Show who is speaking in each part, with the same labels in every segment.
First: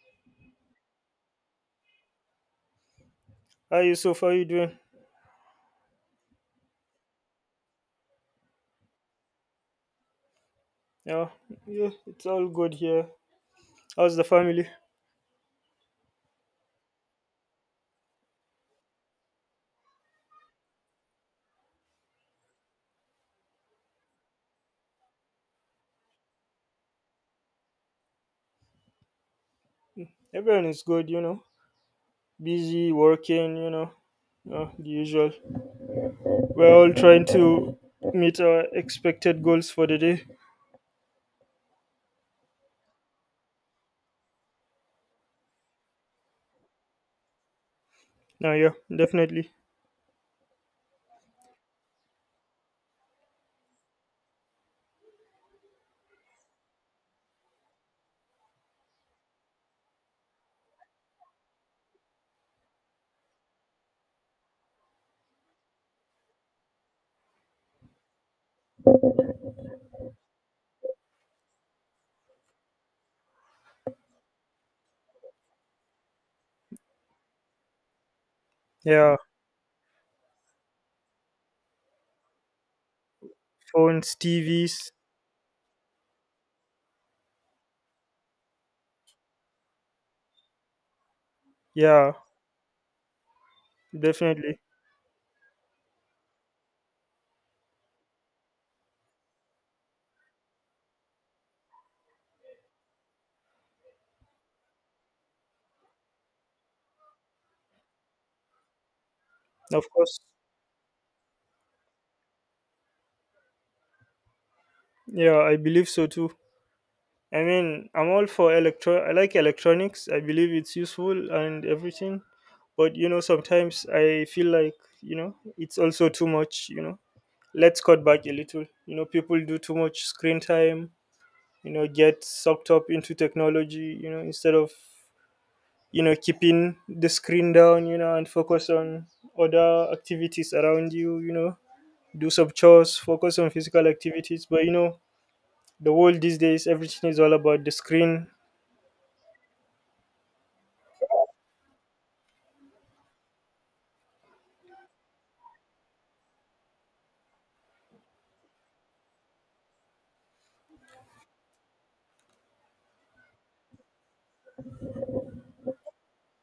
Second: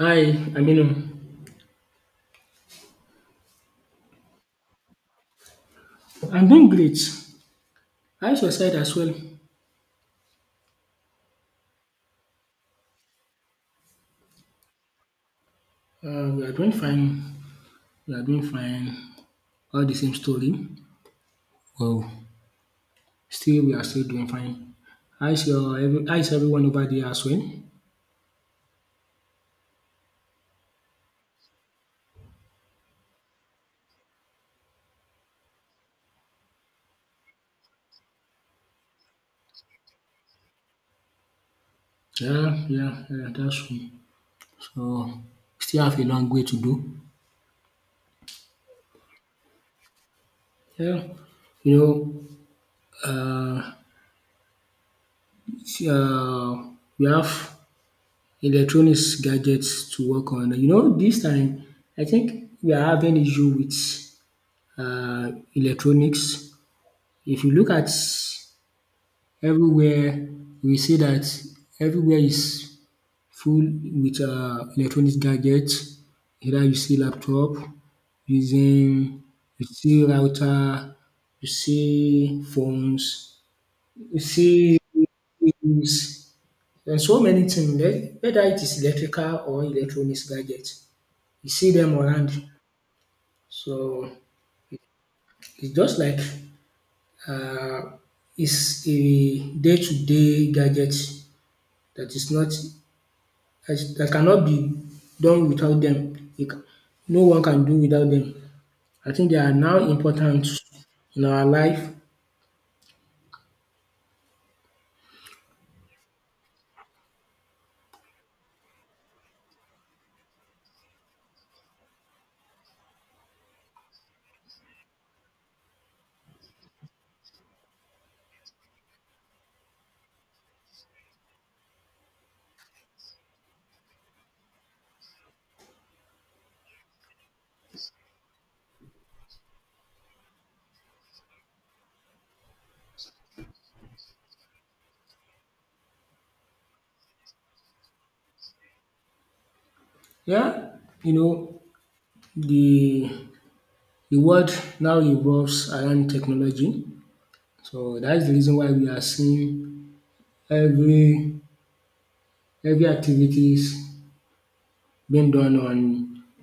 Speaker 1: Hi, Aminu.
Speaker 2: Hi Yusuf, how you doing?
Speaker 1: I'm doing great. How's your side as well?
Speaker 2: Yeah, yeah, it's all good here. How's the family?
Speaker 1: We are doing fine. We are doing fine. All the same story. Well, still we are still doing fine. How's everyone over there as well?
Speaker 2: Everyone is good, you know. Busy working, you know. Yeah, the usual. We're all trying to meet our expected goals for the day.
Speaker 1: Yeah, yeah, yeah, that's true. So still have a long way to do.
Speaker 2: No, yeah, definitely.
Speaker 1: Yeah, you know, uh, see, uh we have electronics gadgets to work on. You know, this time I think we are having issue with electronics. If you look at everywhere, we see that everywhere is full with electronic gadgets. Either you see laptop,
Speaker 2: Yeah,
Speaker 1: using you see router, you see phones,
Speaker 2: phones,
Speaker 1: you see
Speaker 2: TVs.
Speaker 1: things, and so many things. Whether it is electrical or electronics gadgets, you see them
Speaker 2: Yeah,
Speaker 1: around. So
Speaker 2: definitely.
Speaker 1: it's just like Uh, is a day to day gadget that is not that cannot be done without dem. No one can do without them. I think they are now
Speaker 2: Of course.
Speaker 1: important in our life.
Speaker 2: Yeah, I believe so too. I mean, I'm all for electro. I like electronics. I believe it's useful and everything, but you know, sometimes I feel like it's also too much. You know, let's cut back a little. You know, people do too much screen time. You know, get sucked up into technology. You know, instead of keeping the screen down. You know, and focus on other activities around you. You know, do some chores, focus on physical activities. But you know, the world these days, everything is all about the screen.
Speaker 1: Yeah, you know the the world now revolves around technology. So that is the reason why we are seeing every every activities being done on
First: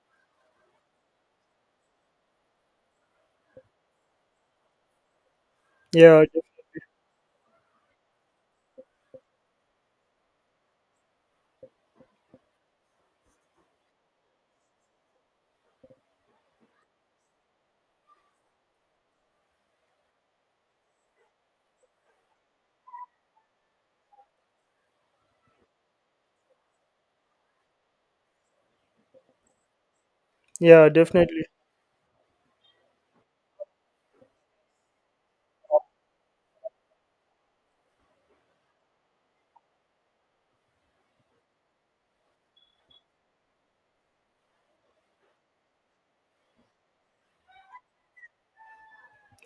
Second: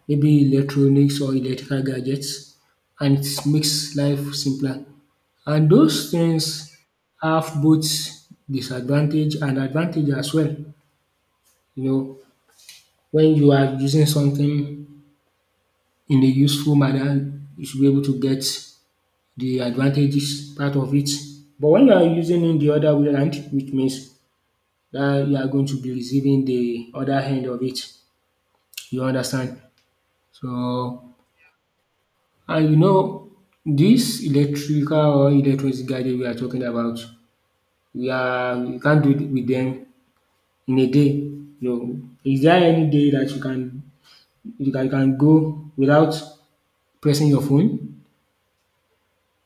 Speaker 1: maybe electronics or electrical gadgets, and it makes life simpler. And those
Speaker 2: Yeah,
Speaker 1: things have both disadvantage and advantage as well. You know, when you are using something in a useful manner, you should be able to get the advantages part of it. But when you are using in the other way around, which means that you are going to be receiving the other hand of it. You understand?
Speaker 2: yeah,
Speaker 1: So
Speaker 2: definitely.
Speaker 1: and you know this electrical or electronic gadget we are talking about we can't do it with them in a day you know. Is there any day that you can you can go without pressing your phone?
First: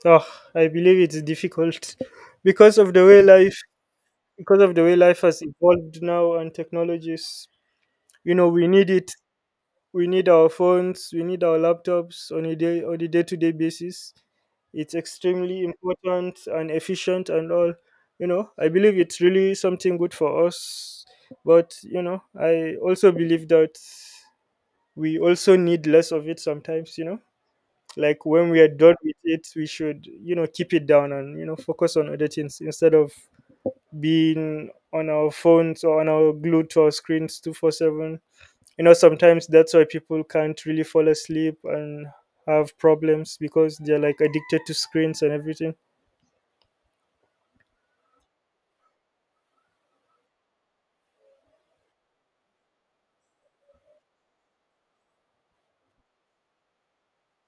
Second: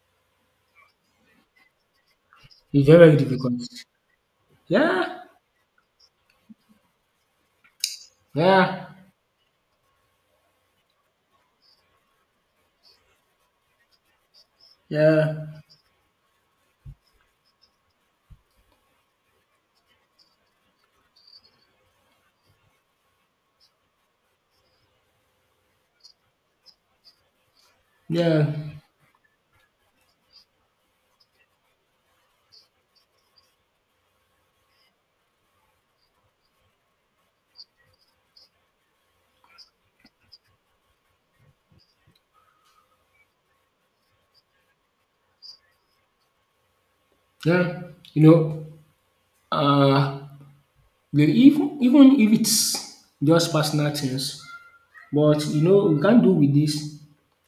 Speaker 2: Oh, I believe it's difficult because
Speaker 1: It's
Speaker 2: of
Speaker 1: very
Speaker 2: the
Speaker 1: very
Speaker 2: way life
Speaker 1: difficult.
Speaker 2: because of the way
Speaker 1: Yeah,
Speaker 2: life has evolved now and technologies. You know, we
Speaker 1: yeah,
Speaker 2: need it. We need our phones. We need our laptops on a day to day basis. It's
Speaker 1: yeah,
Speaker 2: extremely important and efficient and all. You know, I believe it's really something good for us. But you know, I also believe that we also need less of it sometimes. You know. Like when
Speaker 1: yeah,
Speaker 2: we are done with it, we should, you know, keep it down and, you know, focus on other things instead of being on our phones or on our glued to our screens 24/7. You know, sometimes that's why people can't really fall asleep and have problems because they're like addicted to screens and everything.
Speaker 1: yeah. You know um even if it's just personal things, but you know we can't do with this.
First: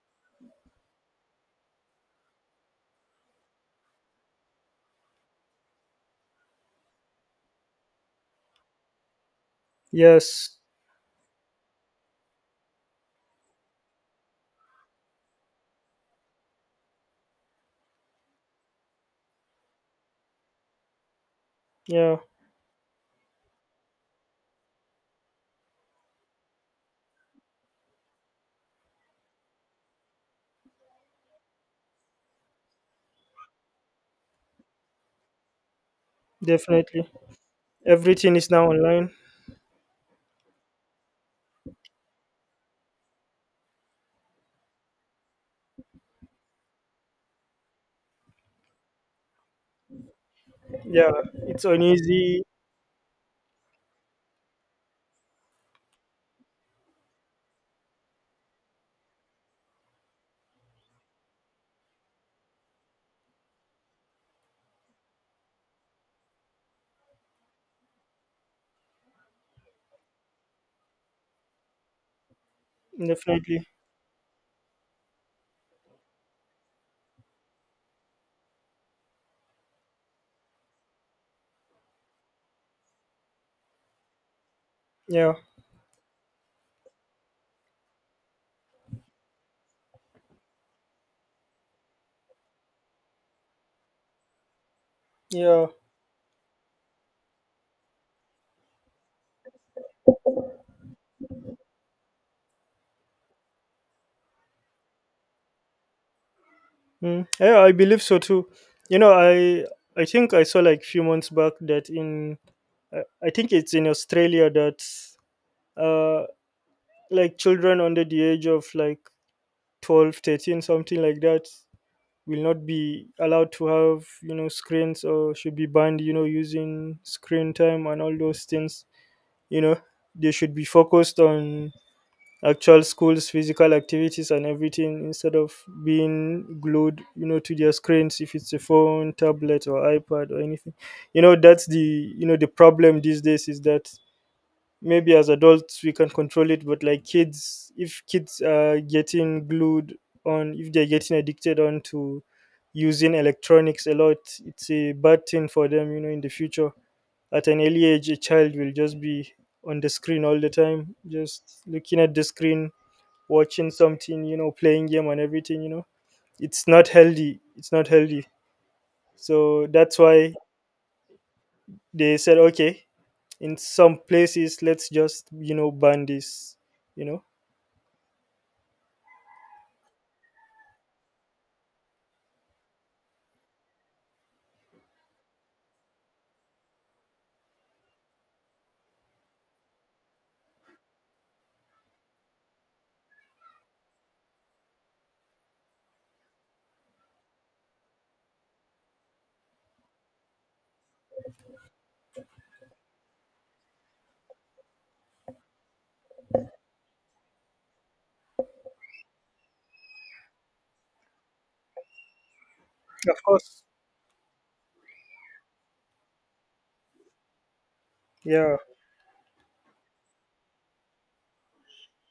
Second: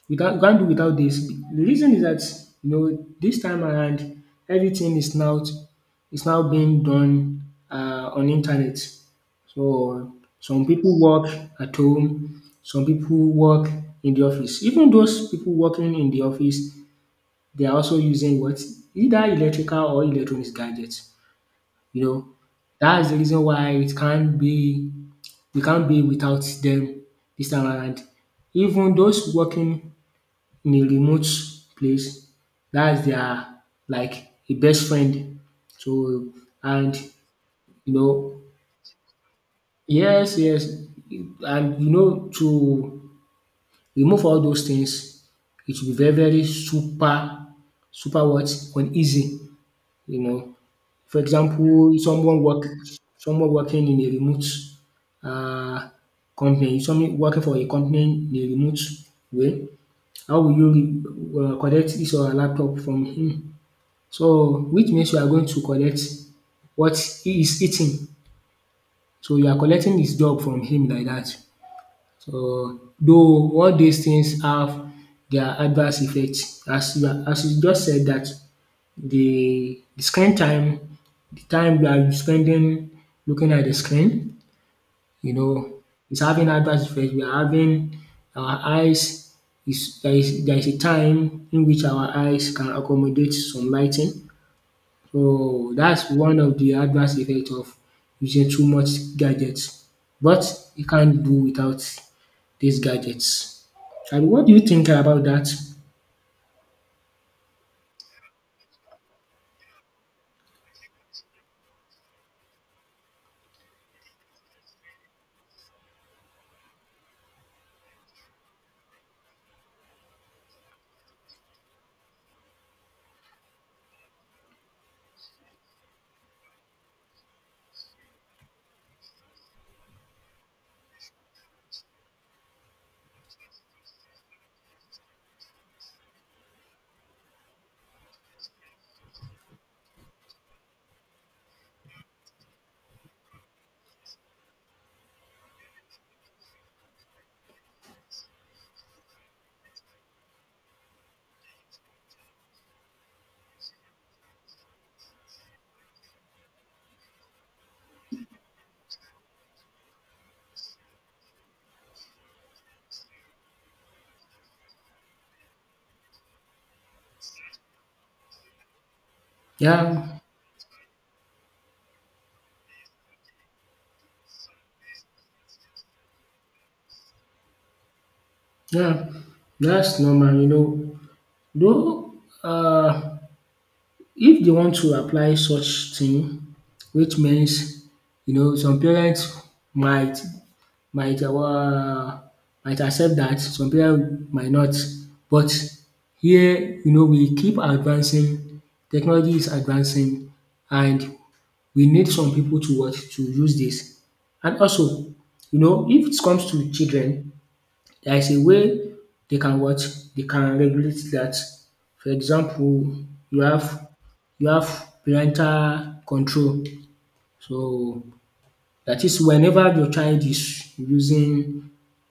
Speaker 1: You can't do without this. The reason is that you know this time around everything is now being done on internet. So
Speaker 2: Yes.
Speaker 1: some people work at home, some people work in the office. Even those people working in the office, they are also using what either electrical or electronic gadgets. You
Speaker 2: Yeah,
Speaker 1: know, that's the reason why it can't be we can't be without them this time around. Even those working in a remote place. That's their like a best friend. So and
Speaker 2: definitely.
Speaker 1: you
Speaker 2: Everything
Speaker 1: know
Speaker 2: is now online.
Speaker 1: yes, yes, and you know to remove all those things it will be very very super super what uneasy you know.
Speaker 2: Yeah,
Speaker 1: For
Speaker 2: it's
Speaker 1: example
Speaker 2: uneasy.
Speaker 1: someone working in a remote uh company, someone working for a company in a remote way, how will you collect this or her laptop from him? So which means you are going to collect what he is eating. So you are collecting his job from him like dat. So though
Speaker 2: Definitely.
Speaker 1: all dis things have their adverse effect, as you are as you just said dat the screen time, the time you are spending looking at the screen,
Speaker 2: Yeah.
Speaker 1: you know, is having adverse effect. We are having our eyes is there is there is a time in which our eyes can accommodate some lighting.
Speaker 2: Yeah.
Speaker 1: So that's one of the adverse effect of using too much gadgets, but you can't do without these gadgets. And what do you think about that?
Speaker 2: Mm, yeah, I believe so too. You know, I think I saw like few months back that in I think it's in Australia that uh like children under the age of like 12, 13, something like that will not be allowed to have, you know, screens or should be banned, you know, using screen time and all those things, you know. They should be focused on actual schools physical activities and everything instead of being glued, you know, to their screens if it's a phone tablet or ipad or anything. You know, that's the you know the problem these days is that maybe as adults we can control it, but like kids, if kids are getting glued on, if they're getting addicted on to using electronics a lot, it's a bad thing for them, you know, in the future. At an early age a child will just be on the screen all the time, just looking at the screen, watching something, you know, playing game and everything. You know, it's not healthy. It's not healthy. So that's
Speaker 1: Yeah,
Speaker 2: why they said, okay, in some places, let's just, you know, ban this, you know.
Speaker 1: yeah, that's normal, you know. Though um if they want to apply such thing, which means you know some parents might might um might accept that some people might not. But here you know we keep advancing, technology is advancing, and we need some people to what? To use this. And also you know if it comes to children, there is a way they can what? They can regulate that. For example,
Speaker 2: Of
Speaker 1: you
Speaker 2: course.
Speaker 1: have you have parental control. So
Speaker 2: Yeah.
Speaker 1: that is whenever your child is using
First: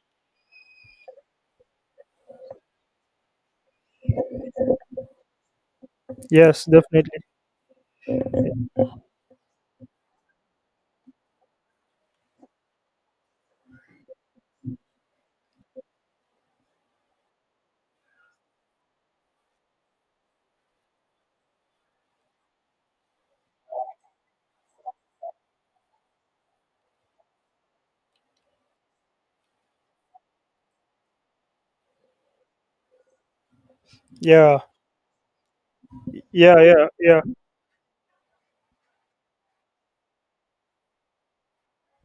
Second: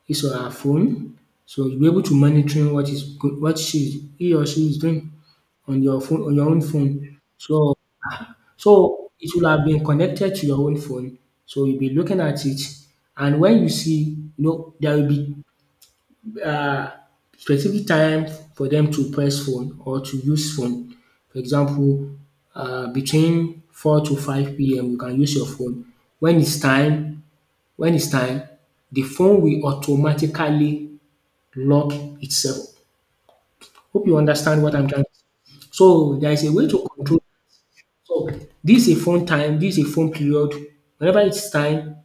Speaker 1: his or her phone. So you'll be able to monitoring what is go what she he or she is doing on your phone on your own
Speaker 2: Yes,
Speaker 1: phone.
Speaker 2: definitely.
Speaker 1: So so it will have been connected to your own phone, so you'll be looking at it, and when you see, you know, there will be uh specific time for them to press phone or to use phone. For example, between 4 to 5 p.m. you can use your phone. When it's time when it's time, the phone will automatically lock itself. Hope you
Speaker 2: Yeah.
Speaker 1: understand what I'm trying to say. So there is a
Speaker 2: Yeah.
Speaker 1: way
Speaker 2: Yeah.
Speaker 1: to
Speaker 2: Yeah.
Speaker 1: control. So this is a phone time, this is a phone period. Whenever it's time,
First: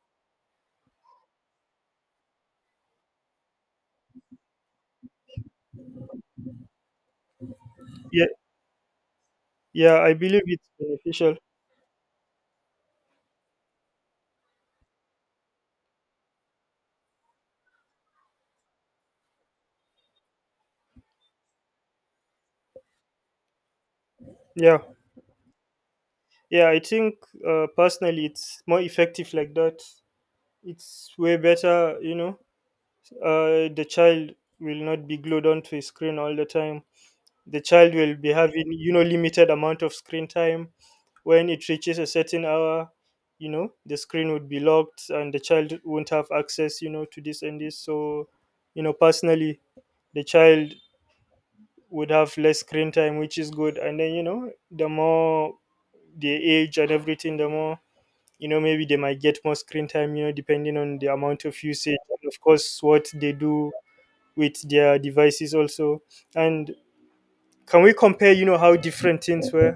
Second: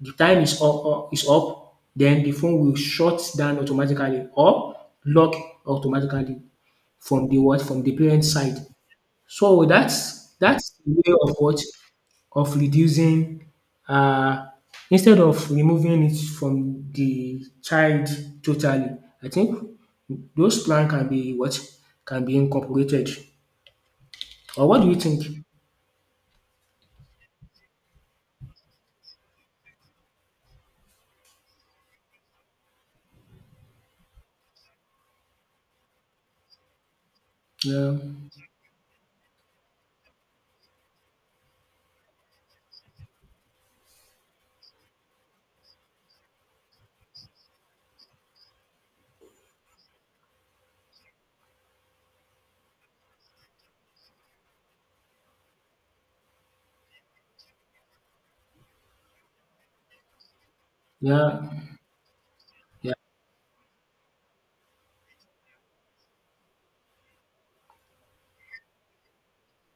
Speaker 1: the time is up, is up, then the phone will shut down automatically or lock automatically from the what from the parent
Speaker 2: Yeah.
Speaker 1: side. So
Speaker 2: Yeah. I
Speaker 1: that's
Speaker 2: believe it's
Speaker 1: that's the way
Speaker 2: beneficial.
Speaker 1: of what of reducing uh, instead of removing it from the child totally. I think those plan can be what can be incorporated. Or
Speaker 2: Yeah.
Speaker 1: what do you think?
Speaker 2: Yeah. I think, personally, it's more effective like that. It's way better, you know. The child will not be glued onto a screen all the time. The child
Speaker 1: Yeah,
Speaker 2: will be having, you know, limited amount of screen time. When it reaches a certain hour, you know, the screen would be locked and the child won't have access, you know, to this and this. So, you know, personally, the child would have less screen time, which is good, and then, you know, the more the age and everything, the more, you know, maybe they might get more screen time, you know, depending on the amount of
Speaker 1: yeah,
Speaker 2: usage, and of course
Speaker 1: yeah,
Speaker 2: what they do with their devices also. And can we compare, you know, how different things were,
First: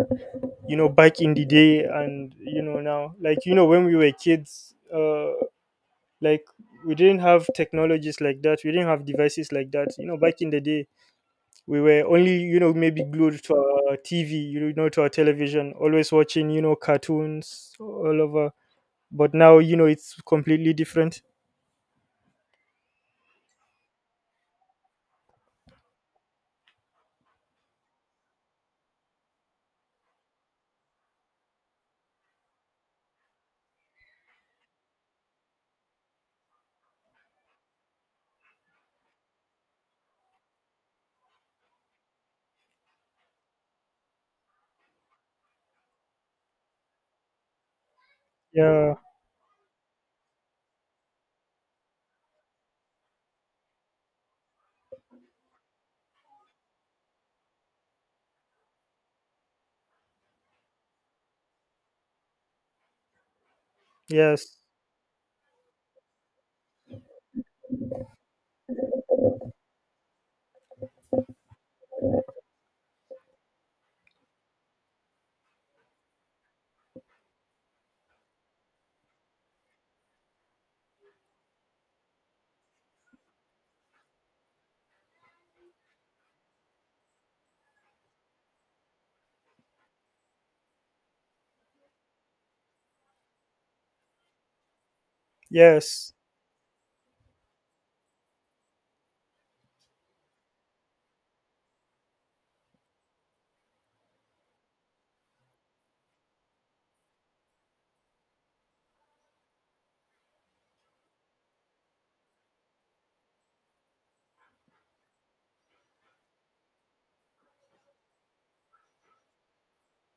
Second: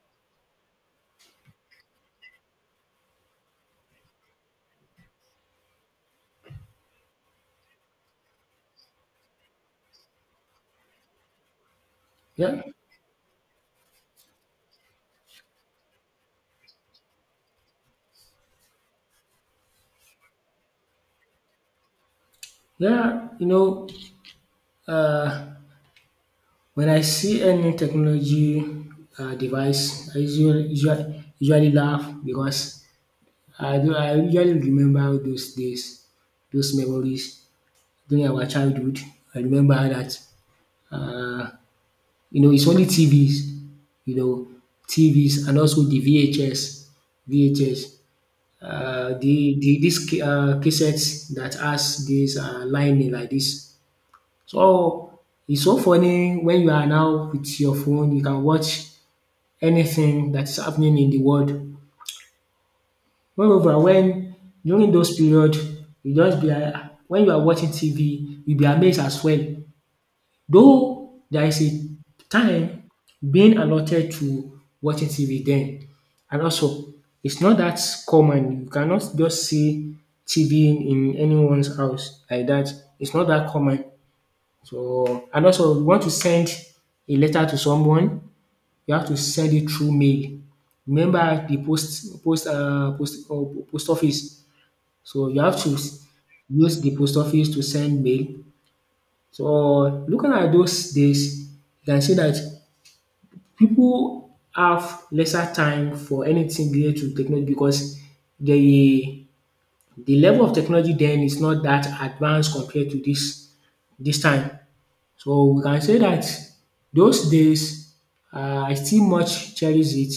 Speaker 2: you know, back in the day, and, you know, now. Like, you know, when we were kids, like we didn't have technologies like that, we didn't have devices like that, you know, back in the day. We were only, you
Speaker 1: yeah,
Speaker 2: know, maybe glued to our tv, you know, to our television, always watching, you know, cartoons all over. But now, you know, it's completely different.
Speaker 1: yeah. You know, uh, when I see any technology device, I usually laugh because I usually remember those days, those memories during our childhood. I remember that um you know it's only TVs, you know, TVs and also the VHS, VHS.
Speaker 2: Yeah.
Speaker 1: The this cassettes that has this lining like this. So it's so funny when you are now with your phone you can watch anything that is happening in the world. Moreover, when
Speaker 2: Yes,
Speaker 1: during those period you just be like when you are watching TV you be amazed as well. Though there is a time being allotted to watching TV then, and also it's not that common. You cannot just see TV in anyone's house like that. It's not that common. So and also you want to send a letter to someone, you have to send it through mail. Remember the post office, so you have to
Speaker 2: yes.
Speaker 1: use the post office to send mail. So looking at those days, you can see that people have lesser time for anything related to technology because the the level of technology then is not that advanced compared to this this time. So we can say that those days I still much cherish it.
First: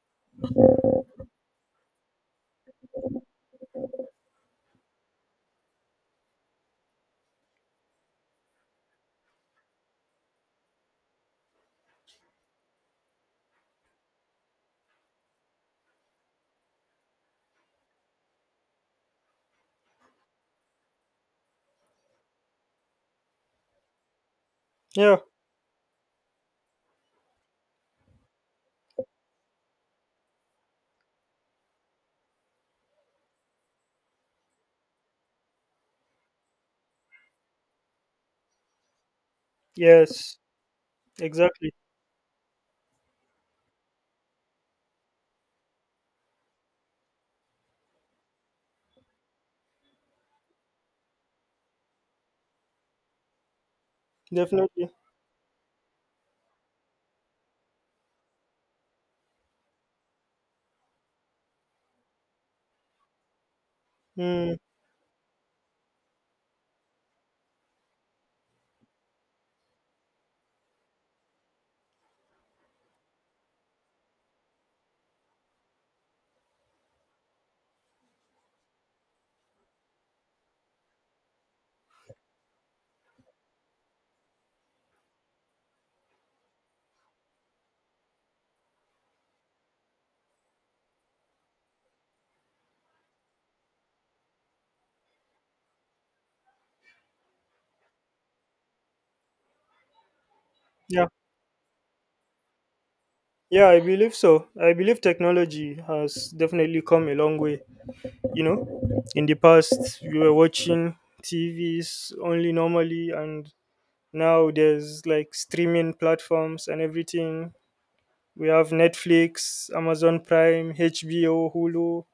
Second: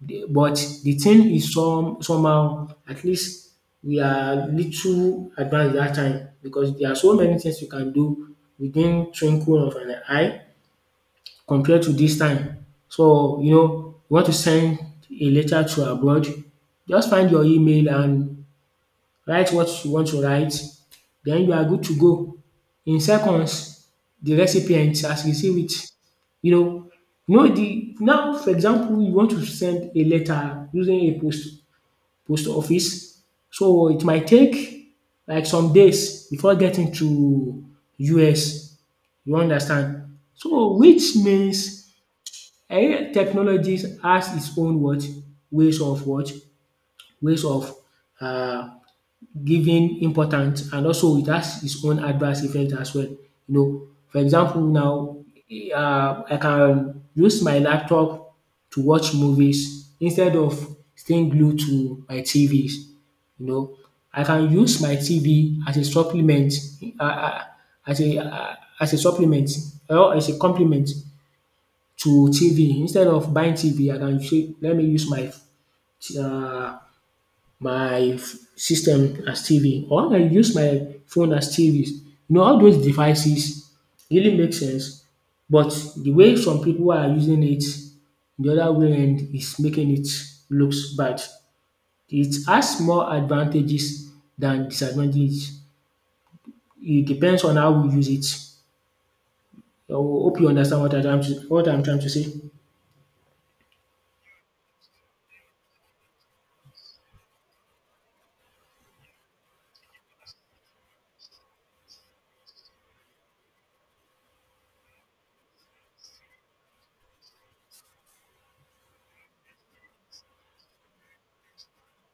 Speaker 1: The but the thing is somehow at least we are little advanced that time because there are so many things you can do within twinkle of an eye compared to this time. So you know you want to send a letter to abroad, just find your email and write what you want to write, then you are good to go. In seconds, the recipient
Speaker 2: Yeah.
Speaker 1: has received it. You know, you know the now for example you want to send a letter using a post post office, so it might take like some days before getting to US, you understand.
Speaker 2: Yes,
Speaker 1: So which
Speaker 2: exactly.
Speaker 1: means technologies has its own what ways of what ways of um giving importance, and also it has its own adverse effect as well. You know, for example
Speaker 2: Definitely.
Speaker 1: now, I can use my laptop to watch movies instead of staying glued to my TVs. You know, I can
Speaker 2: Mm.
Speaker 1: use my TV as a supplement um as a um as a supplement or as a complement to TV. Instead of buying TV I can say let me use my um my system as TV or I use my phone as TV. You know all those devices really make sense, but the way some people are using it the other way end is making it looks bad. It has more advantages than disadvantages. It depends on how we use it. I hope you understand what I am
Speaker 2: Yeah.
Speaker 1: trying to say.
Speaker 2: Yeah, I believe so. I believe technology has definitely come a long way. You know, in the past, we were watching TVs only normally, and now there's like streaming platforms and everything. We have Netflix, Amazon Prime, HBO, Hulu.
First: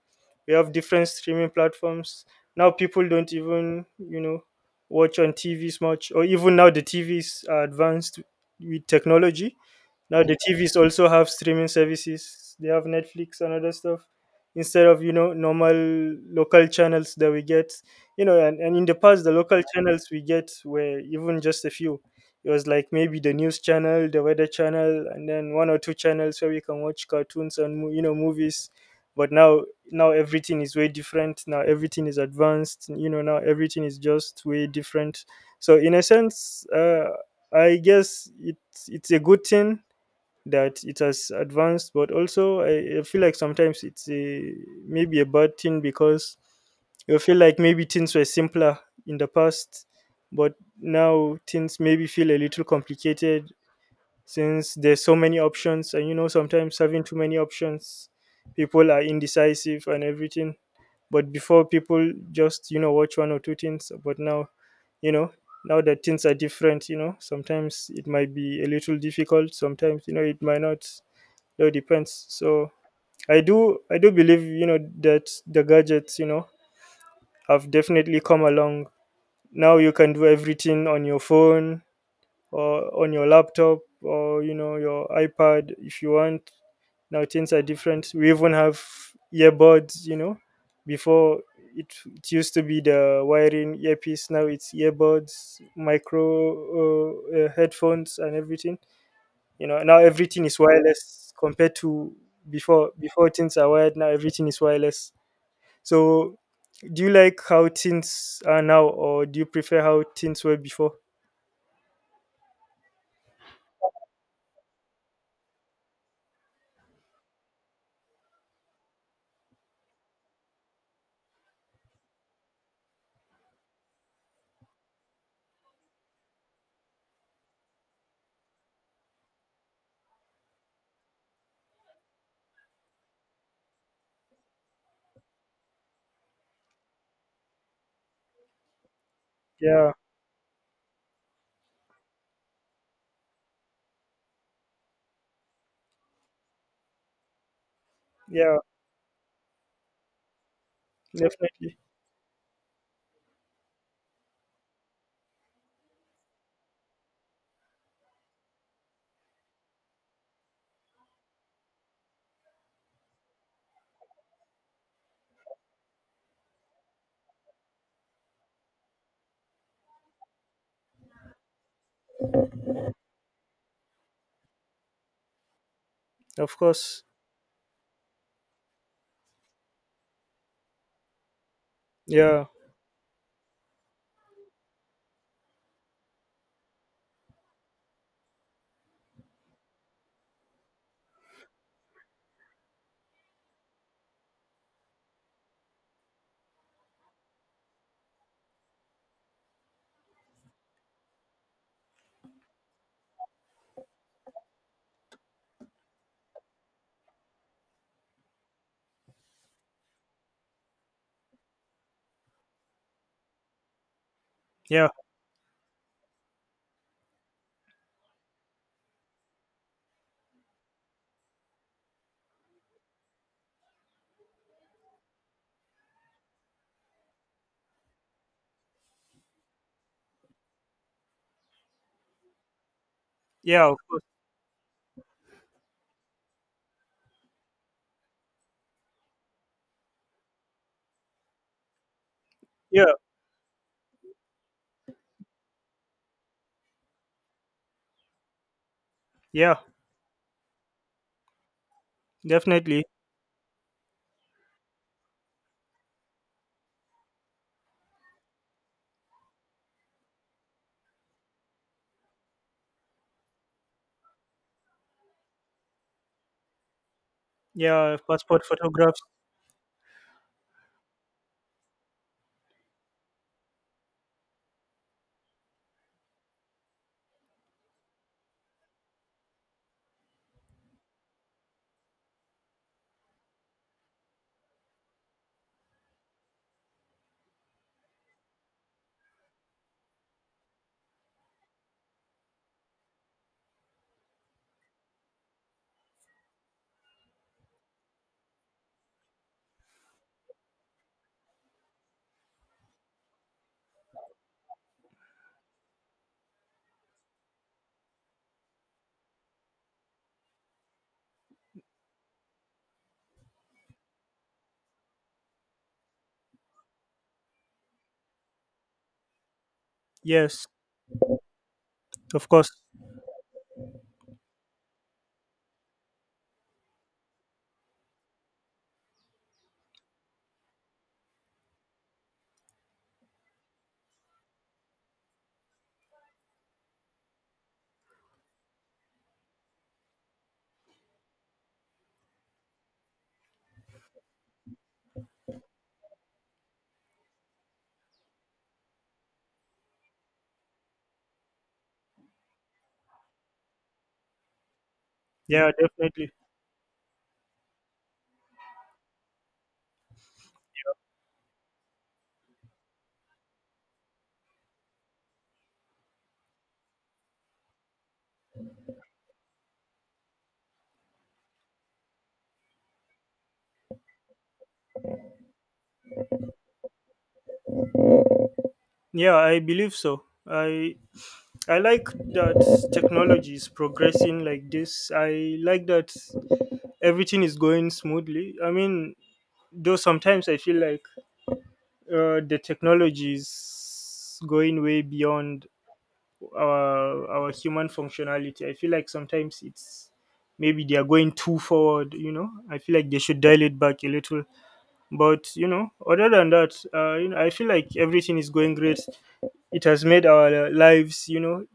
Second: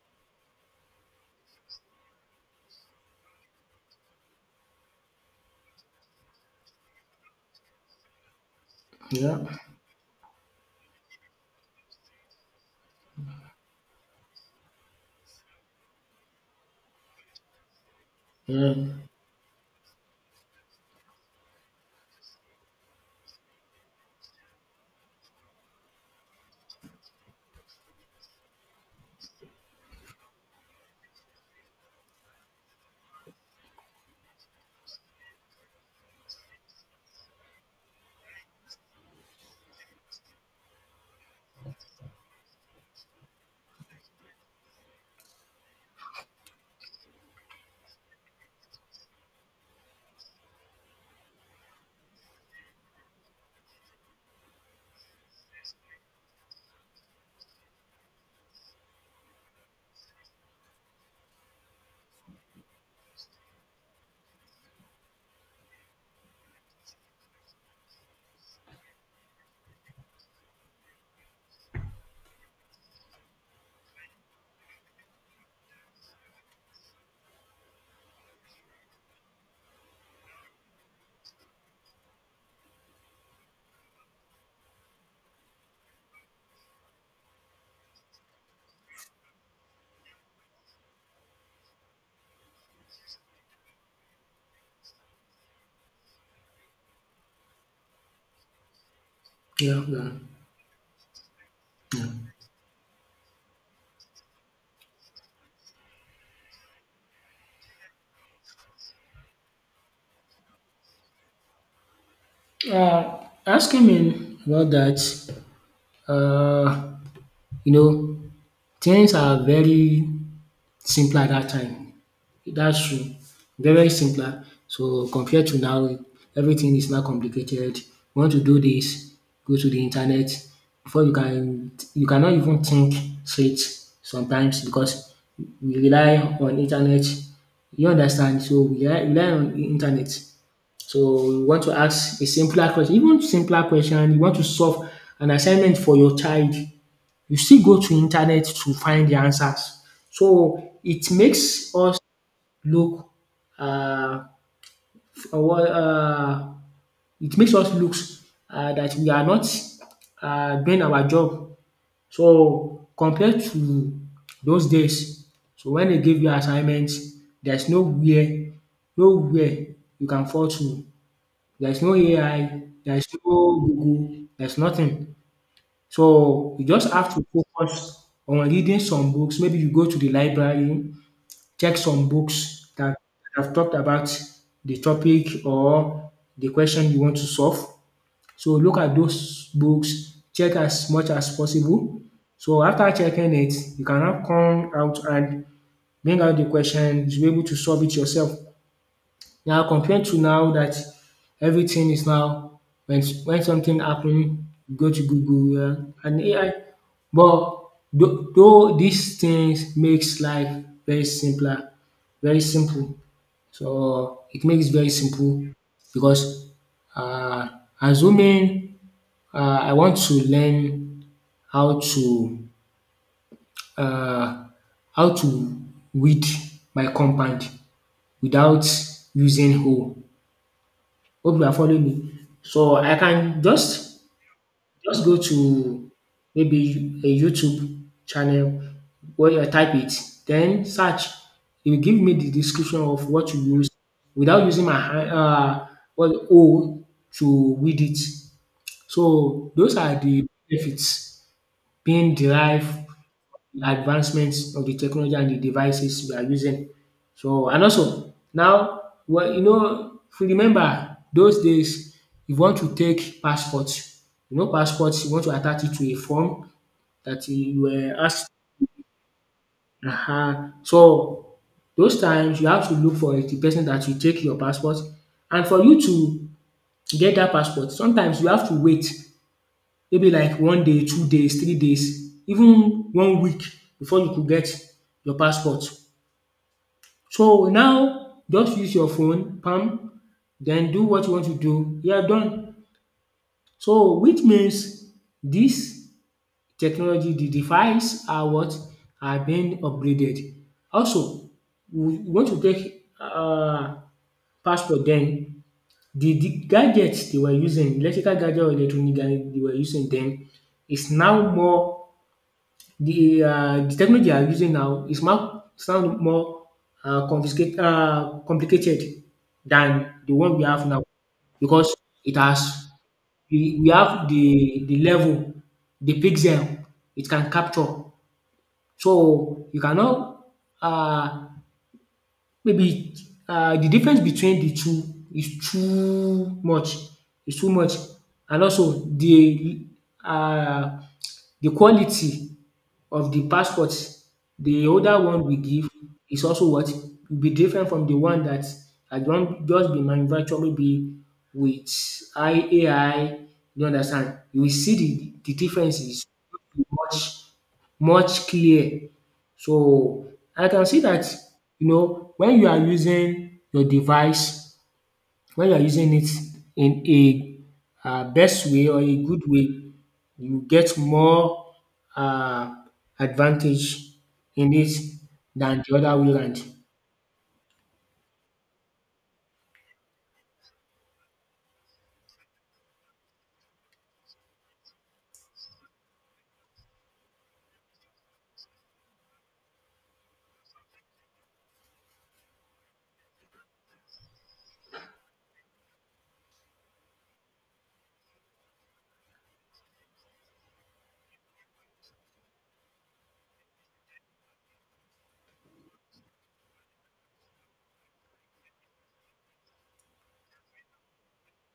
Speaker 2: We have different streaming platforms. Now people don't even, you know, watch on TVs much, or even now the TVs are advanced with
Speaker 1: Yeah.
Speaker 2: technology. Now the TVs also have streaming services. They have Netflix and other stuff instead of, you know, normal local channels that we get. You know, and,
Speaker 1: yeah,
Speaker 2: and in the past the local channels we get were even just a few. It was like maybe the news channel, the weather channel, and then one or two channels where we can watch cartoons and movies. But now everything is way different. Now everything is advanced. You know, now everything is just way different. So in a sense, I guess it's a good thing that it has advanced, but also I feel like sometimes maybe a bad thing, because you feel like maybe things were simpler in the past, but now things maybe feel a little complicated since there's so many options, and you know sometimes having too many options, people are indecisive and everything. But before, people just, you know, watch one or two things, but now, you know, now that things are different, you know, sometimes it might be a little difficult, sometimes, you know, it might not. It all depends. So I do believe, you know, that the gadgets, you know, have definitely come along. Now you can do everything on your phone or on your laptop, or, you know, your iPad if you want. Now things are different. We even have earbuds. You know, before, it used to be the wiring earpiece. Now it's earbuds, micro, headphones, and everything. You know,
Speaker 1: yeah
Speaker 2: now everything is wireless compared to before. Things are wired, now everything is wireless. So do you like how things are now, or do you prefer how things were before?
Speaker 1: yeah. Asking me about that. um you know Things are very simpler at that time. That's true. Very, very simpler. So compared to now, everything is now complicated. You want to do this, go to the internet. You cannot even think straight sometimes because we rely on internet. You understand? So we rely on the
Speaker 2: Yeah.
Speaker 1: internet. So we want to ask a simpler question, even simpler question. You want to solve an assignment for your child, you still go to internet
Speaker 2: Yeah,
Speaker 1: to find the answers. So it makes
Speaker 2: definitely.
Speaker 1: us look uh, what it makes us look that we are not doing our job. So compared to those days, so when they give you assignments, there's nowhere you can fall to. There's no AI, there's no Google, there's nothing.
Speaker 2: Of
Speaker 1: So you just
Speaker 2: course.
Speaker 1: have to focus on reading some books. Maybe you go to the library, check some books
Speaker 2: Yeah.
Speaker 1: that have talked about the topic or the question you want to solve. So look at those books, check as much as possible. So after checking it, you can now come out and bring out the question, you'll be able to solve it yourself. Now, compared to now that everything is now when something happen, you go to Google, yeah, and AI. But though these things makes life very simpler, very simple. So it makes
Speaker 2: Yeah,
Speaker 1: very simple because uh, assuming I want to learn how to uh, how to weed my compound without using hoe. Hope you are following me. So I can
Speaker 2: yeah.
Speaker 1: just
Speaker 2: Of course.
Speaker 1: go to maybe a YouTube channel where I type it, then search. It will give me the description
Speaker 2: Yeah.
Speaker 1: of what you use without using my hand well O to read it. So
Speaker 2: Yeah,
Speaker 1: those are the benefits being derived
Speaker 2: definitely.
Speaker 1: advancements of the technology and the devices we are using. So and also now, well, if you remember those days, you want to take passports. You know passports. You want to attach it to a form that you were
Speaker 2: Yeah,
Speaker 1: asked.
Speaker 2: passport photographs.
Speaker 1: So those times you have to look for the person that will take your passport, and for you to get that passport sometimes you have to wait maybe like one day, 2 days, 3 days, even one week before you could get your passport. So now just use your phone palm, then do what you want to do, you are done. So which means dis technology, the device, are what are being upgraded. Also we want to take passport den the gadget they were using, electrical gadget or electronic gadget they were using den, is now more. The technology they are using now is more sound, more confiscate complicated than the one we
Speaker 2: Yes,
Speaker 1: have now, because it
Speaker 2: of
Speaker 1: has
Speaker 2: course.
Speaker 1: we have the level, the pixel it can capture. So you cannot. uh, Maybe the difference between the two is too much, is too much. And also the uh, the quality of the passport, the older one we give, is also what will be different from the one that had don just been manufactured maybe with AI, you understand. You will see the
Speaker 2: Yeah,
Speaker 1: difference is
Speaker 2: definitely.
Speaker 1: much much clear. So, I can see that, when you are using your device, when you are using it in a best way or a good way, you get more um advantage in it than the other way round.
Speaker 2: Yeah, I believe so. I like that technology is progressing like this. I like that everything is going smoothly. I mean, though sometimes I feel like, the technology is going way beyond our human functionality. I feel like sometimes it's, maybe they are going too forward. You know, I feel like they should dial it back a little. But you know, other than that, you know, I feel like everything is going great. It has made our lives, you know,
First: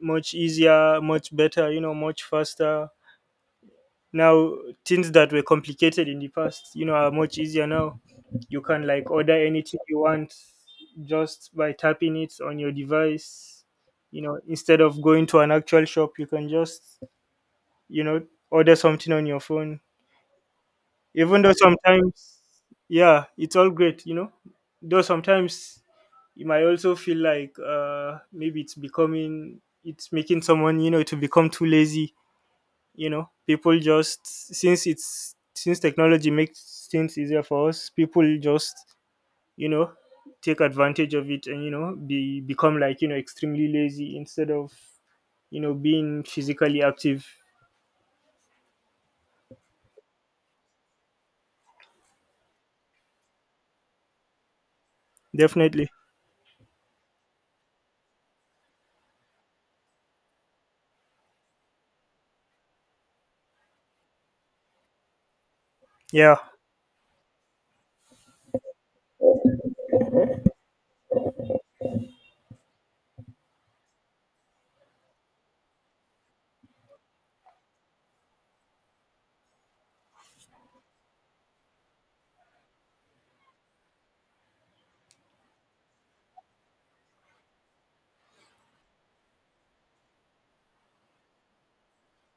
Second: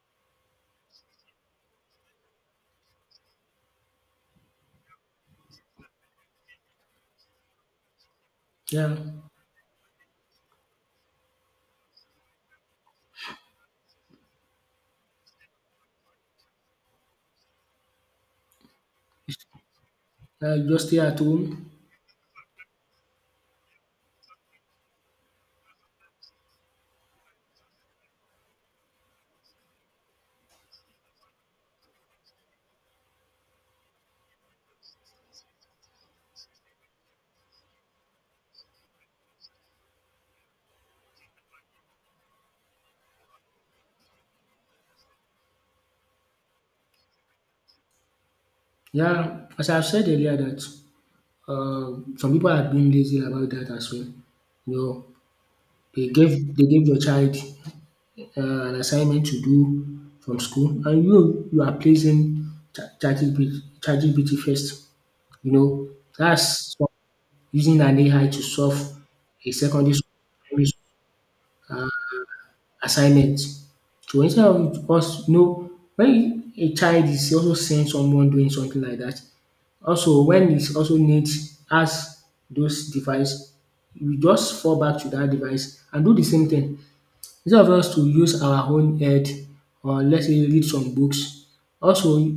Speaker 2: much easier, much better, you know, much faster. Now things that were complicated in the past, you know, are much easier now. You can
Speaker 1: Yeah,
Speaker 2: like order anything you want just by tapping it on your device, you know, instead of going to an actual shop. You can just, you know, order something on your phone.
Speaker 1: just stay at
Speaker 2: Even
Speaker 1: home.
Speaker 2: though sometimes, yeah, it's all great, you know, though sometimes you might also feel like, maybe it's making someone, you know, to become too lazy. You know, people just, since it's since technology makes things easier for us, people just, you know, take advantage of it, and, you know, be become like, you know, extremely lazy, instead of, you know, being physically active.
Speaker 1: Yeah, as I have said earlier that some people are being lazy about that as well. You know,
Speaker 2: Definitely.
Speaker 1: they gave your child an assignment to do from school, and you are placing ChatGPT first. You know,
Speaker 2: Yeah.
Speaker 1: that's so- using an AI to solve a secondary school, primary school assignment. So instead of us, when a child is also seeing someone doing something like that, also when it also needs has those device, we just fall back to that device and do the same thing. Instead of us to use our own head, or let's say read some books, also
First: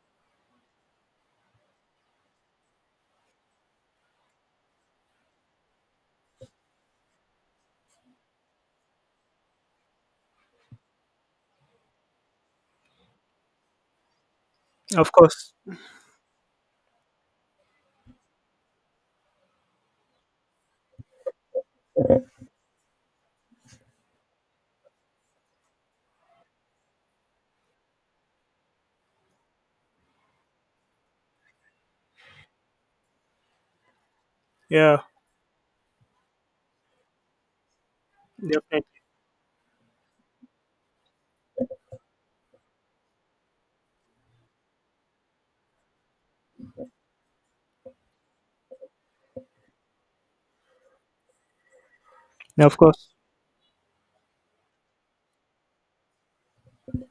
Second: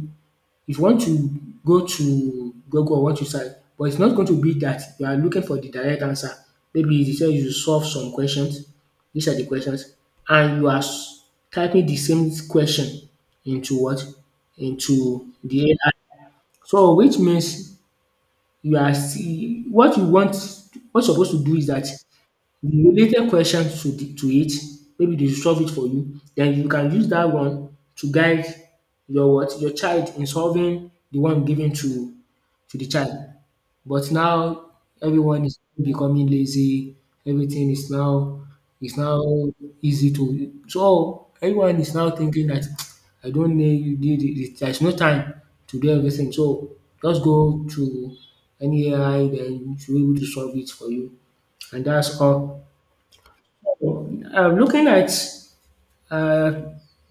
Speaker 1: if you want to go to Google or want to search, but it's not going to be that you are looking for the direct answer. Maybe they say you solve some questions, these are the questions, and you are typing the same question into what?
Speaker 2: Of
Speaker 1: Into
Speaker 2: course.
Speaker 1: the AI. So which means you are see what you want, what you're supposed to do is that the related question to it, maybe they solve it for you, then you can use that one to guide your what? Your child in solving the one given to the child. But now
Speaker 2: Yeah,
Speaker 1: everyone is becoming lazy, everything is now is
Speaker 2: definitely.
Speaker 1: now easy to, so everyone is now thinking that I don't need it, there's no time to do everything. So just go to any AI, then it will be able to solve it for you. And that's all.
Speaker 2: Of course.
Speaker 1: Looking at uh,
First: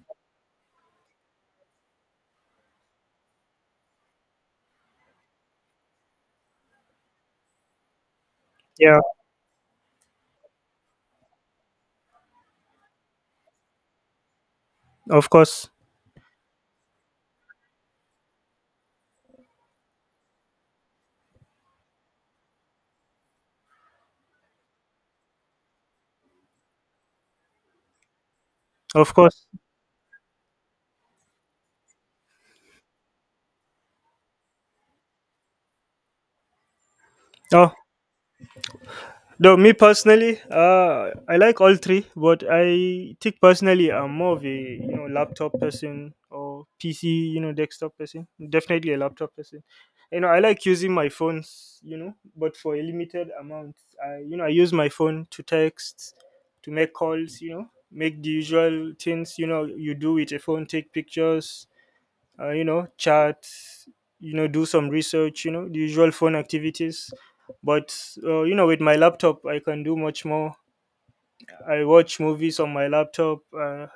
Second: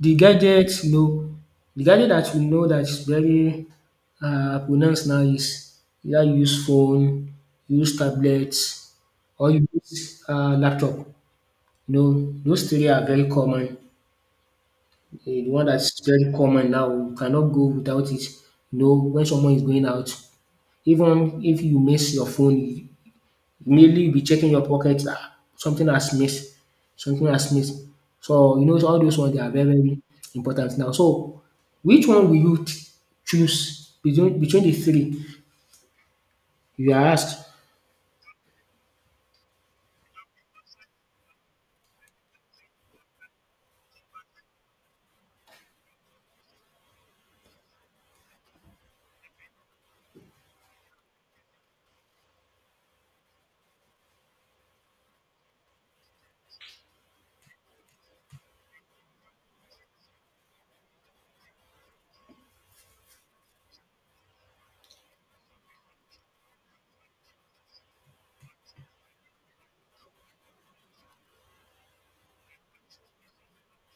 Speaker 1: the gadget, you know, the gadget that we know that is very pronounced now is either you use phone, you use tablet,
Speaker 2: Yeah.
Speaker 1: or you use laptop. You know, those three are very common.
Speaker 2: Of
Speaker 1: The one
Speaker 2: course.
Speaker 1: that's very common now, you cannot go without it. You know, when someone is going out, even if you miss your phone, mainly you'll be checking your pocket, ah, something has missed, something has missed. So, all
Speaker 2: Of
Speaker 1: those ones, they
Speaker 2: course.
Speaker 1: are very, very important now. So, which one will you choose between the three you are asked?
Speaker 2: Oh, though me personally, I like all three, but I think personally I'm more of a, you know, laptop person or PC, you know, desktop person. Definitely a laptop person. You know, I like using my phones, you know, but for a limited amount. I you know I use my phone to text, to make calls, you know, make the usual things, you know, you do with a phone, take pictures, you know, chat, you know, do some research, you know, the usual phone activities. But, you know, with my laptop, I can do much more. I watch movies on my laptop.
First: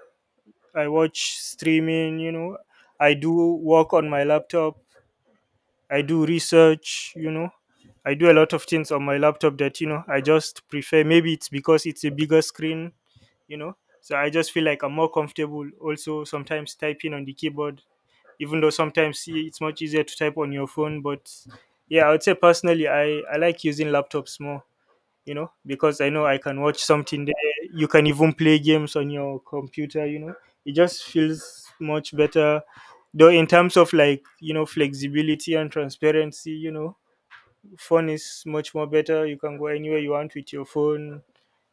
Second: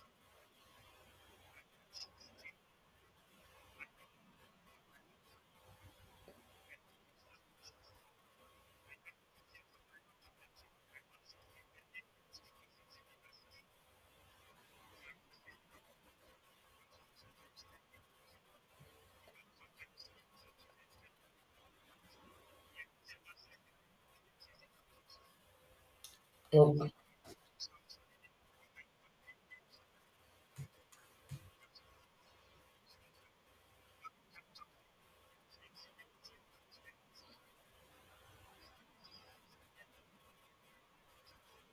Speaker 2: I watch streaming. You know, I do work on my laptop. I do research. You know, I do a lot of things on my laptop that, you know, I just prefer. Maybe it's because it's a bigger screen. You know, so I just feel like I'm more comfortable. Also, sometimes typing on the keyboard, even though sometimes, see, it's much easier to type on your phone. But yeah, I would say personally, I like using laptops more, you know, because I know I can watch
Speaker 1: Oh,
Speaker 2: something there. You can even play games on your computer. You know, it just feels much better. Though, in terms of like, you know, flexibility and transparency, you know, phone is much more better. You can go anywhere you want with your phone,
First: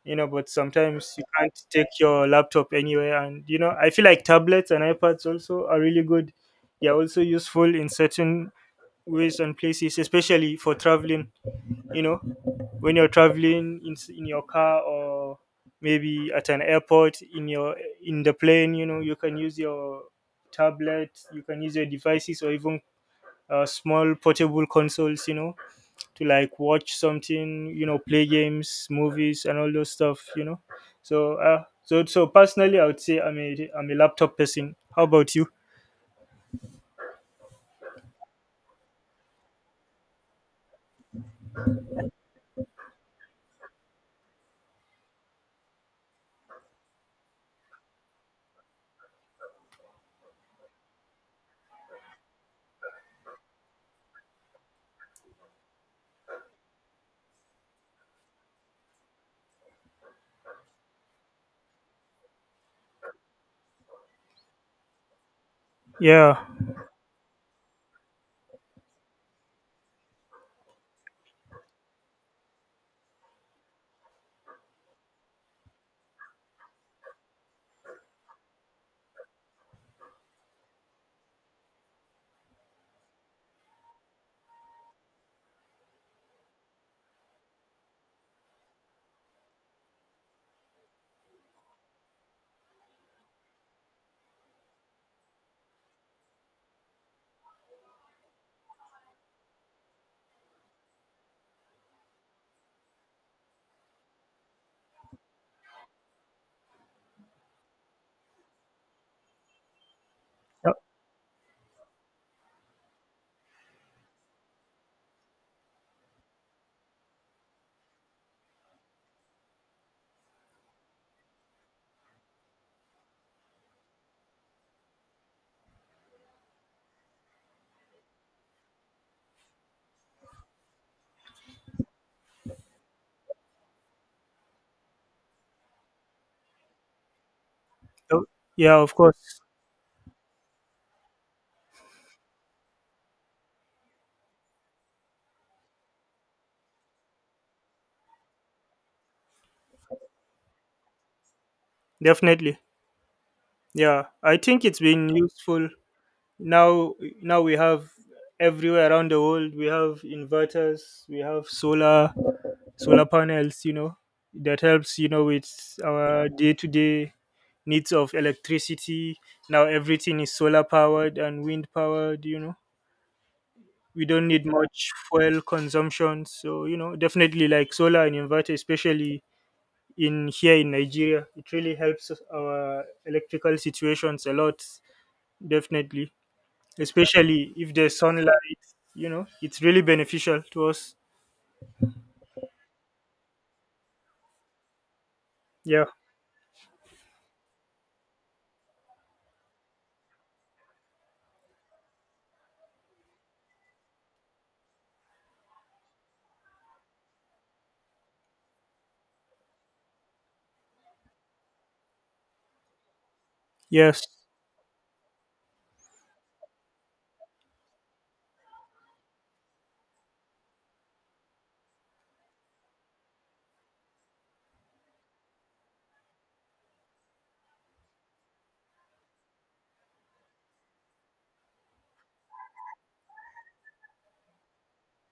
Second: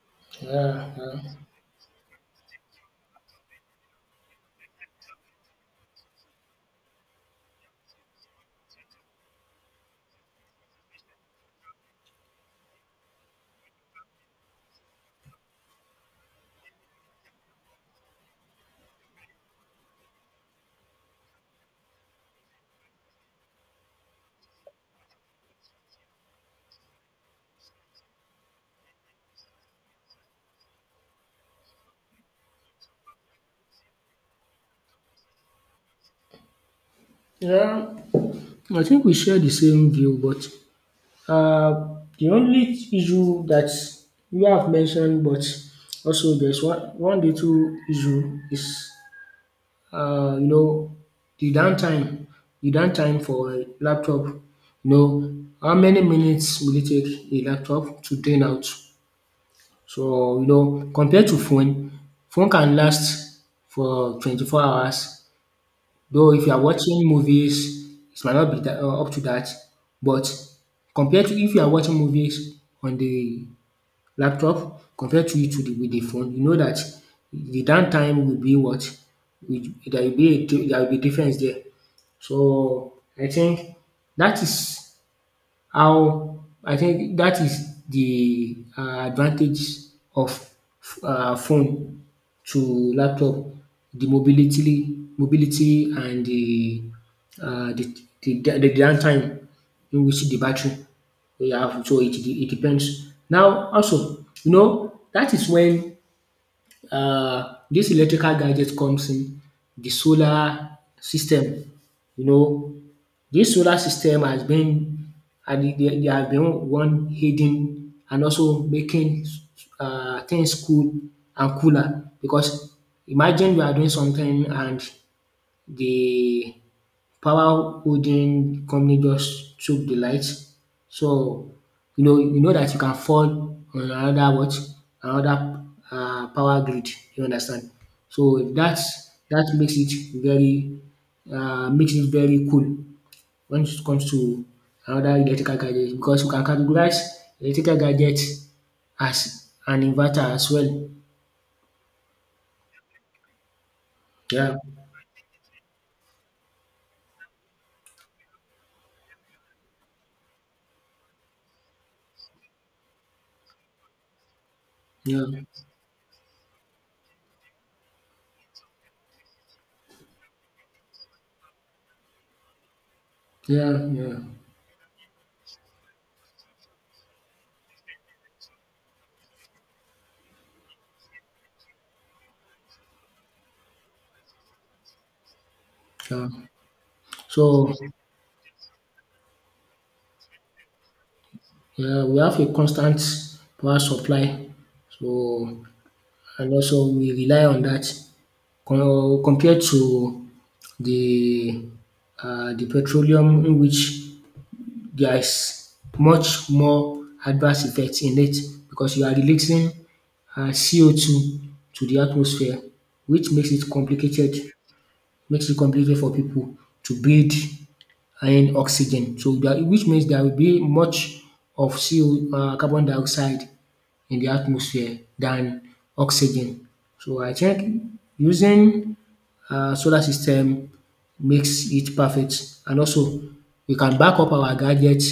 Speaker 2: you know, but
Speaker 1: yeah,
Speaker 2: sometimes
Speaker 1: yeah.
Speaker 2: you can't take your laptop anywhere. And, you know, I feel like tablets and ipads also are really good. They're also useful in certain ways and places, especially for traveling. You know, when you're traveling in your car, or maybe at an airport, in your in the plane, you know, you can use your tablet, you can use your devices, or even, small portable consoles, you know, to like watch something, you know, play games, movies, and all those stuff, you know. So, so personally, I would say I'm a laptop person. How about you?
Speaker 1: Yeah, I think we share the same view, but the only issue that you have mentioned, but also there's one little issue is uh, you know, the downtime, the downtime for a laptop, know, how many minutes will it take a laptop to drain out? So, compared to phone, phone can last for 24 hours. Though
Speaker 2: Yeah,
Speaker 1: if you are watching movies, it might not be that, up to that. But compared to, if you are watching movies on the laptop, compared to it with the phone, you know that the downtime will be what? There will be difference there. So I think that is how the advantage of phone to laptop, the mobility, mobility, and the downtime in which the battery we have. So it depends. Now also, that is when this electrical gadget comes in, the solar system. You know, this solar system has been, and they have been one hidden, and also making things cool and cooler, because imagine you are doing something and the power holding company just took the lights. So you know that you can fall on another what? Another power grid. You understand?
Speaker 2: yeah,
Speaker 1: So
Speaker 2: yeah, of course,
Speaker 1: that makes it very, cool when it comes to another electrical gadget, because you can categorize electrical gadget as an inverter as well.
Speaker 2: definitely. Yeah, I
Speaker 1: Yeah,
Speaker 2: think it's been useful. Now now we have everywhere around the world. We have inverters, we have solar panels, you know, that helps, you know,
Speaker 1: yeah,
Speaker 2: with our day-to-day needs of electricity. Now everything is solar powered and wind powered. You know,
Speaker 1: yeah,
Speaker 2: we
Speaker 1: yeah,
Speaker 2: don't need much fuel consumption. So, you know, definitely like solar and inverter, especially in here in nigeria, it really helps our electrical situations a lot. Definitely,
Speaker 1: yeah.
Speaker 2: especially
Speaker 1: So,
Speaker 2: if there's sunlight, you know, it's really beneficial to us.
Speaker 1: yeah, we have a constant power supply, so
Speaker 2: Yeah.
Speaker 1: and also we rely on that. Compared to the the petroleum, in which there is much more adverse effects in it, because you are releasing CO2 to the atmosphere, which makes it
Speaker 2: Yes,
Speaker 1: complicated, makes it compulsory for people to breathe and oxygen, so that which means there will be much of CO um carbon dioxide in the atmosphere than oxygen. So I think using solar system makes it perfect, and also we can back up our gadgets.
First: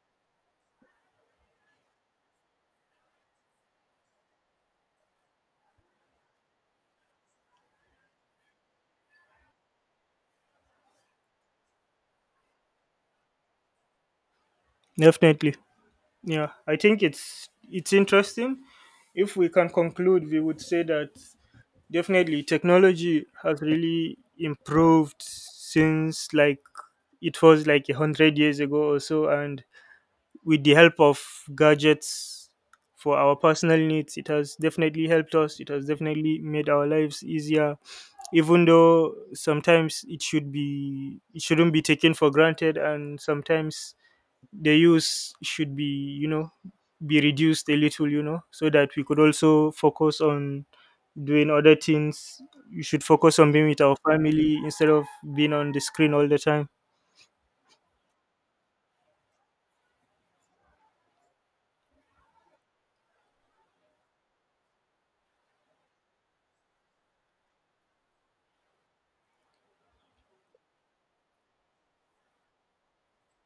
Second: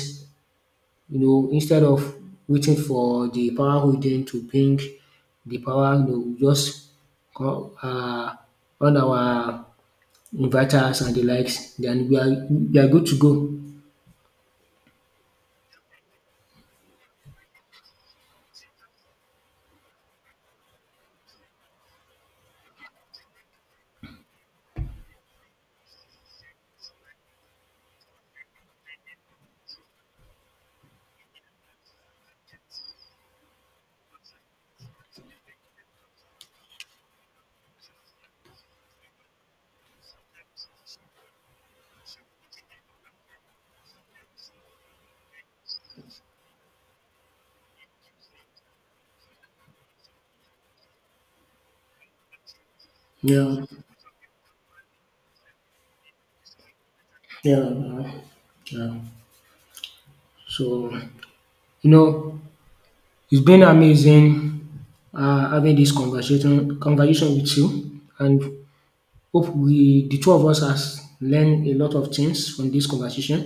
Speaker 1: Instead of waiting for the power holding to bring the power, we just go, on our inverters and the likes, then we are good to go.
Speaker 2: definitely. Yeah, I think it's interesting. If we can conclude, we would say that definitely technology has really improved since, like, it was like 100 years ago or so, and with the help of gadgets for our personal needs, it has definitely helped us, it has definitely made our lives easier. Even though sometimes it shouldn't be taken for granted, and sometimes the use should be, you know, be reduced a little, you know, so that we could also focus on doing other things. You should focus on
Speaker 1: Yeah,
Speaker 2: being with our family instead of being on the screen all the time.
Speaker 1: yeah, yeah, yeah. So, you know, it's been amazing having this conversation with you, and hope we, the two of us, has learned a lot of things from this conversation.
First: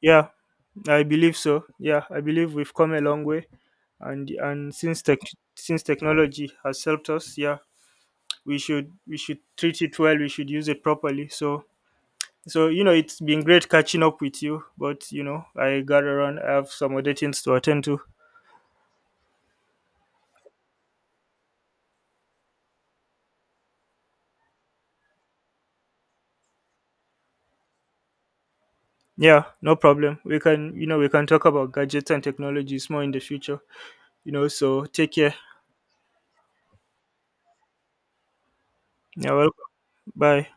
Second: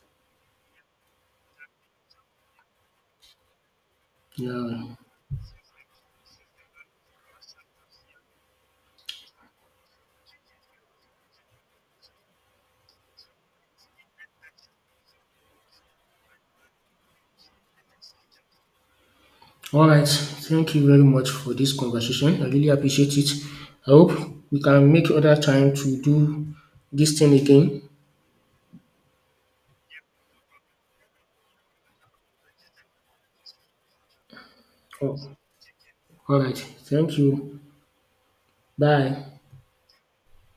Speaker 2: Yeah, I believe so. Yeah, I believe we've come a long way, and
Speaker 1: Yeah.
Speaker 2: since technology has helped us, yeah, we should treat it well. We should use it properly. So you know, it's been great catching up with you. But you know, I got around. I have some other things to attend to.
Speaker 1: All right. Thank you very much for this conversation. I really appreciate it. I hope we can make other time to do this thing again.
Speaker 2: Yeah, no problem. We can talk about gadgets and technologies more in the future. You know, so take
Speaker 1: Oh,
Speaker 2: care.
Speaker 1: all right. Thank you.
Speaker 2: Yeah,
Speaker 1: Bye.
Speaker 2: welcome. Bye.